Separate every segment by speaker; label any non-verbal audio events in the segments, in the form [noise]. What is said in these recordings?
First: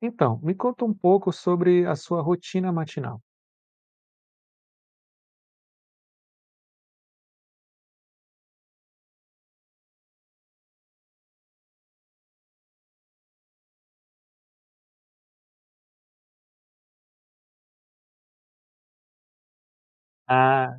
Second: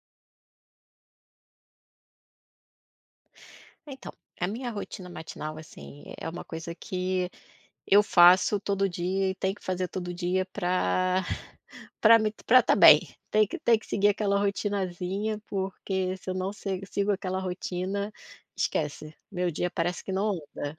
Speaker 1: Então, me conta um pouco sobre a sua rotina matinal.
Speaker 2: Então, a minha rotina matinal, assim, é é uma coisa que eu faço todo dia, e tenho que fazer todo dia pra [chuckles] pra mim t pra estar bem, tem que tem que seguir aquela rotinazinha, porque se eu não sego sigo aquela rotina, esquece, meu dia parece que não
Speaker 1: Ah,
Speaker 2: anda.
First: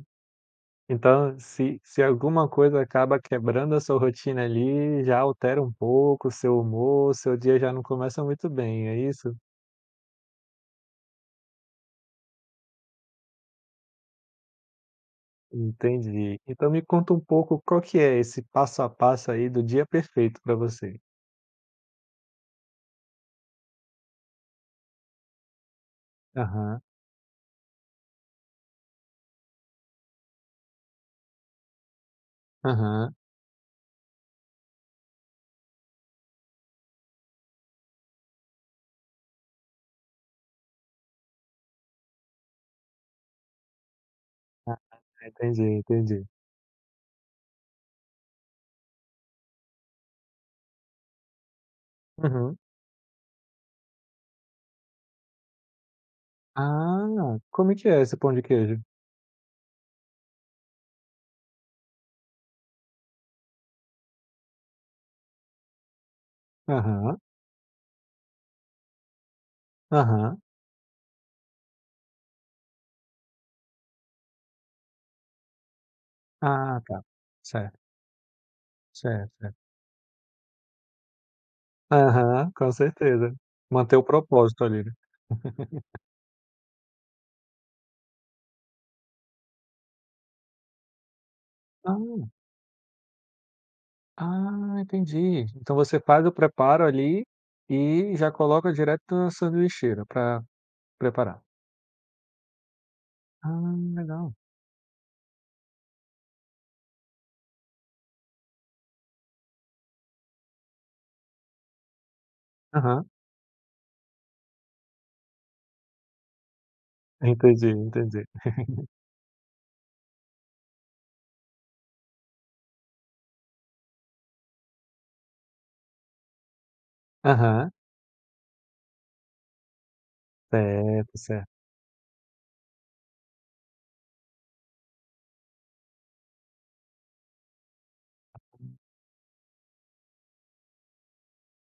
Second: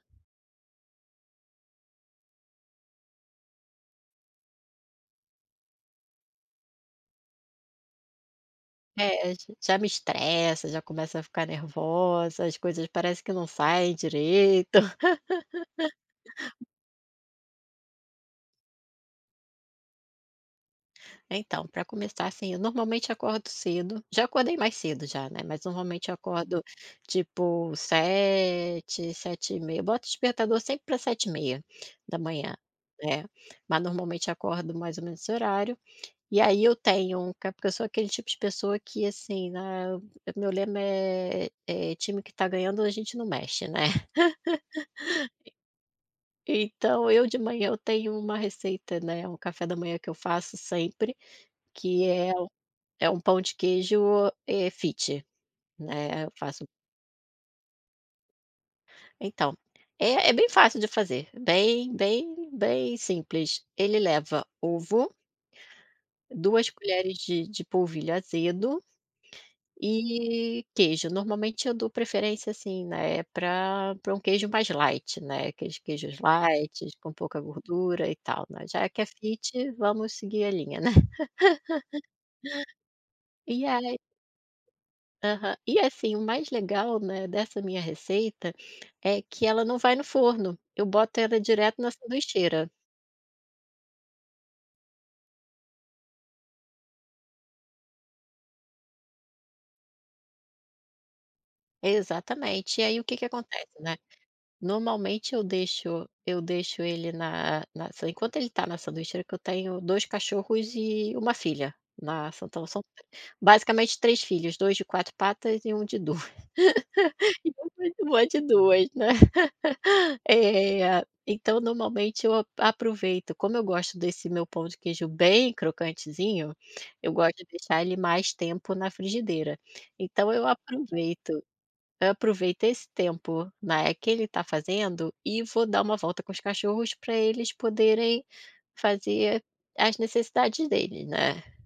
Speaker 1: então se se alguma coisa acaba quebrando a sua rotina, ali, já altera um pouco o seu humor, o seu dia já não começa muito bem, é
Speaker 2: É,
Speaker 1: isso?
Speaker 2: j já me estressa, já começa a ficar nervosa, as coisas parece que não saem direito.
Speaker 1: Entendi.
Speaker 2: [laughs]
Speaker 1: Então me conta um pouco qual que é esse passo a passo, aí, do dia perfeito pra você.
Speaker 2: Então, pra começar, assim, eu normalmente acordo cedo já acordei mais cedo já, né, mas normalmente acordo,
Speaker 1: Aham.
Speaker 2: tipo 7, 7h30, boto despertador sempre pra 7h30.
Speaker 1: Aham.
Speaker 2: É. Mas normalmente acordo mais ou menos esse horário, e aí eu tenho um ca porque eu sou aquele tipo de pessoa que, assim, né, eu meu lema é é "time que está ganhando, a gente não mexe, né". [laughs]
Speaker 1: Ah, entendi, entendi.
Speaker 2: Então, eu de manhã, eu tenho uma receita, né, um café da manhã que eu faço sempre, que é u
Speaker 1: Uhum.
Speaker 2: é um pão de queijo, eh, fit, né, eu faço
Speaker 1: Ah, como é que é esse pão de queijo?
Speaker 2: Então, é é bem fácil de fazer, bem, bem, bem simples. Ele leva ovo 2 colheres
Speaker 1: Aham.
Speaker 2: de de polvilho azedo
Speaker 1: Aham.
Speaker 2: e queijo. Normalmente eu dou preferência, assim, né, pra pra um queijo mais light, né, aqueles queijos
Speaker 1: Ah,
Speaker 2: lights,
Speaker 1: tá.
Speaker 2: com pouca
Speaker 1: Certo.
Speaker 2: gordura, e tal, né. Já é que é
Speaker 1: Certo, certo.
Speaker 2: fit, vamos seguir a linha, né.
Speaker 1: Aham, com
Speaker 2: [laughs]
Speaker 1: certeza.
Speaker 2: E
Speaker 1: Manter
Speaker 2: aí
Speaker 1: o propósito, ali, né.
Speaker 2: Aham. E
Speaker 1: [laughs]
Speaker 2: assim, o mais legal, né, dessa minha receita, é que ela não vai no forno, eu boto ela direto na
Speaker 1: Hum.
Speaker 2: sanduicheira.
Speaker 1: Ah, entendi. Então você faz o preparo, ali, e já coloca direto na sanduicheira pra preparar.
Speaker 2: Exatamente. E aí o que que acontece,
Speaker 1: Ah,
Speaker 2: né,
Speaker 1: legal.
Speaker 2: normalmente eu deixo eu deixo ele na na [unintelligible] enquanto ele está na sanduicheira, que eu tenho 2 cachorros e 1 filha na são tão são
Speaker 1: Aham.
Speaker 2: basicamente 3 filhos, 2 de 4 patas, e 1 de 2,
Speaker 1: Entendi, entendi.
Speaker 2: de 2
Speaker 1: [chuckles]
Speaker 2: né. [laughs] Eh, então normalmente eu ap aproveito, como eu gosto desse meu pão de queijo bem crocantezinho, eu gosto de
Speaker 1: Aham.
Speaker 2: deixar ele mais tempo na frigideira, então eu
Speaker 1: Certo,
Speaker 2: aproveito
Speaker 1: certo.
Speaker 2: aproveito esse tempo, né, que ele está fazendo, e vou dar uma volta com os cachorros, pra eles poderem fazer as necessidades deles, né.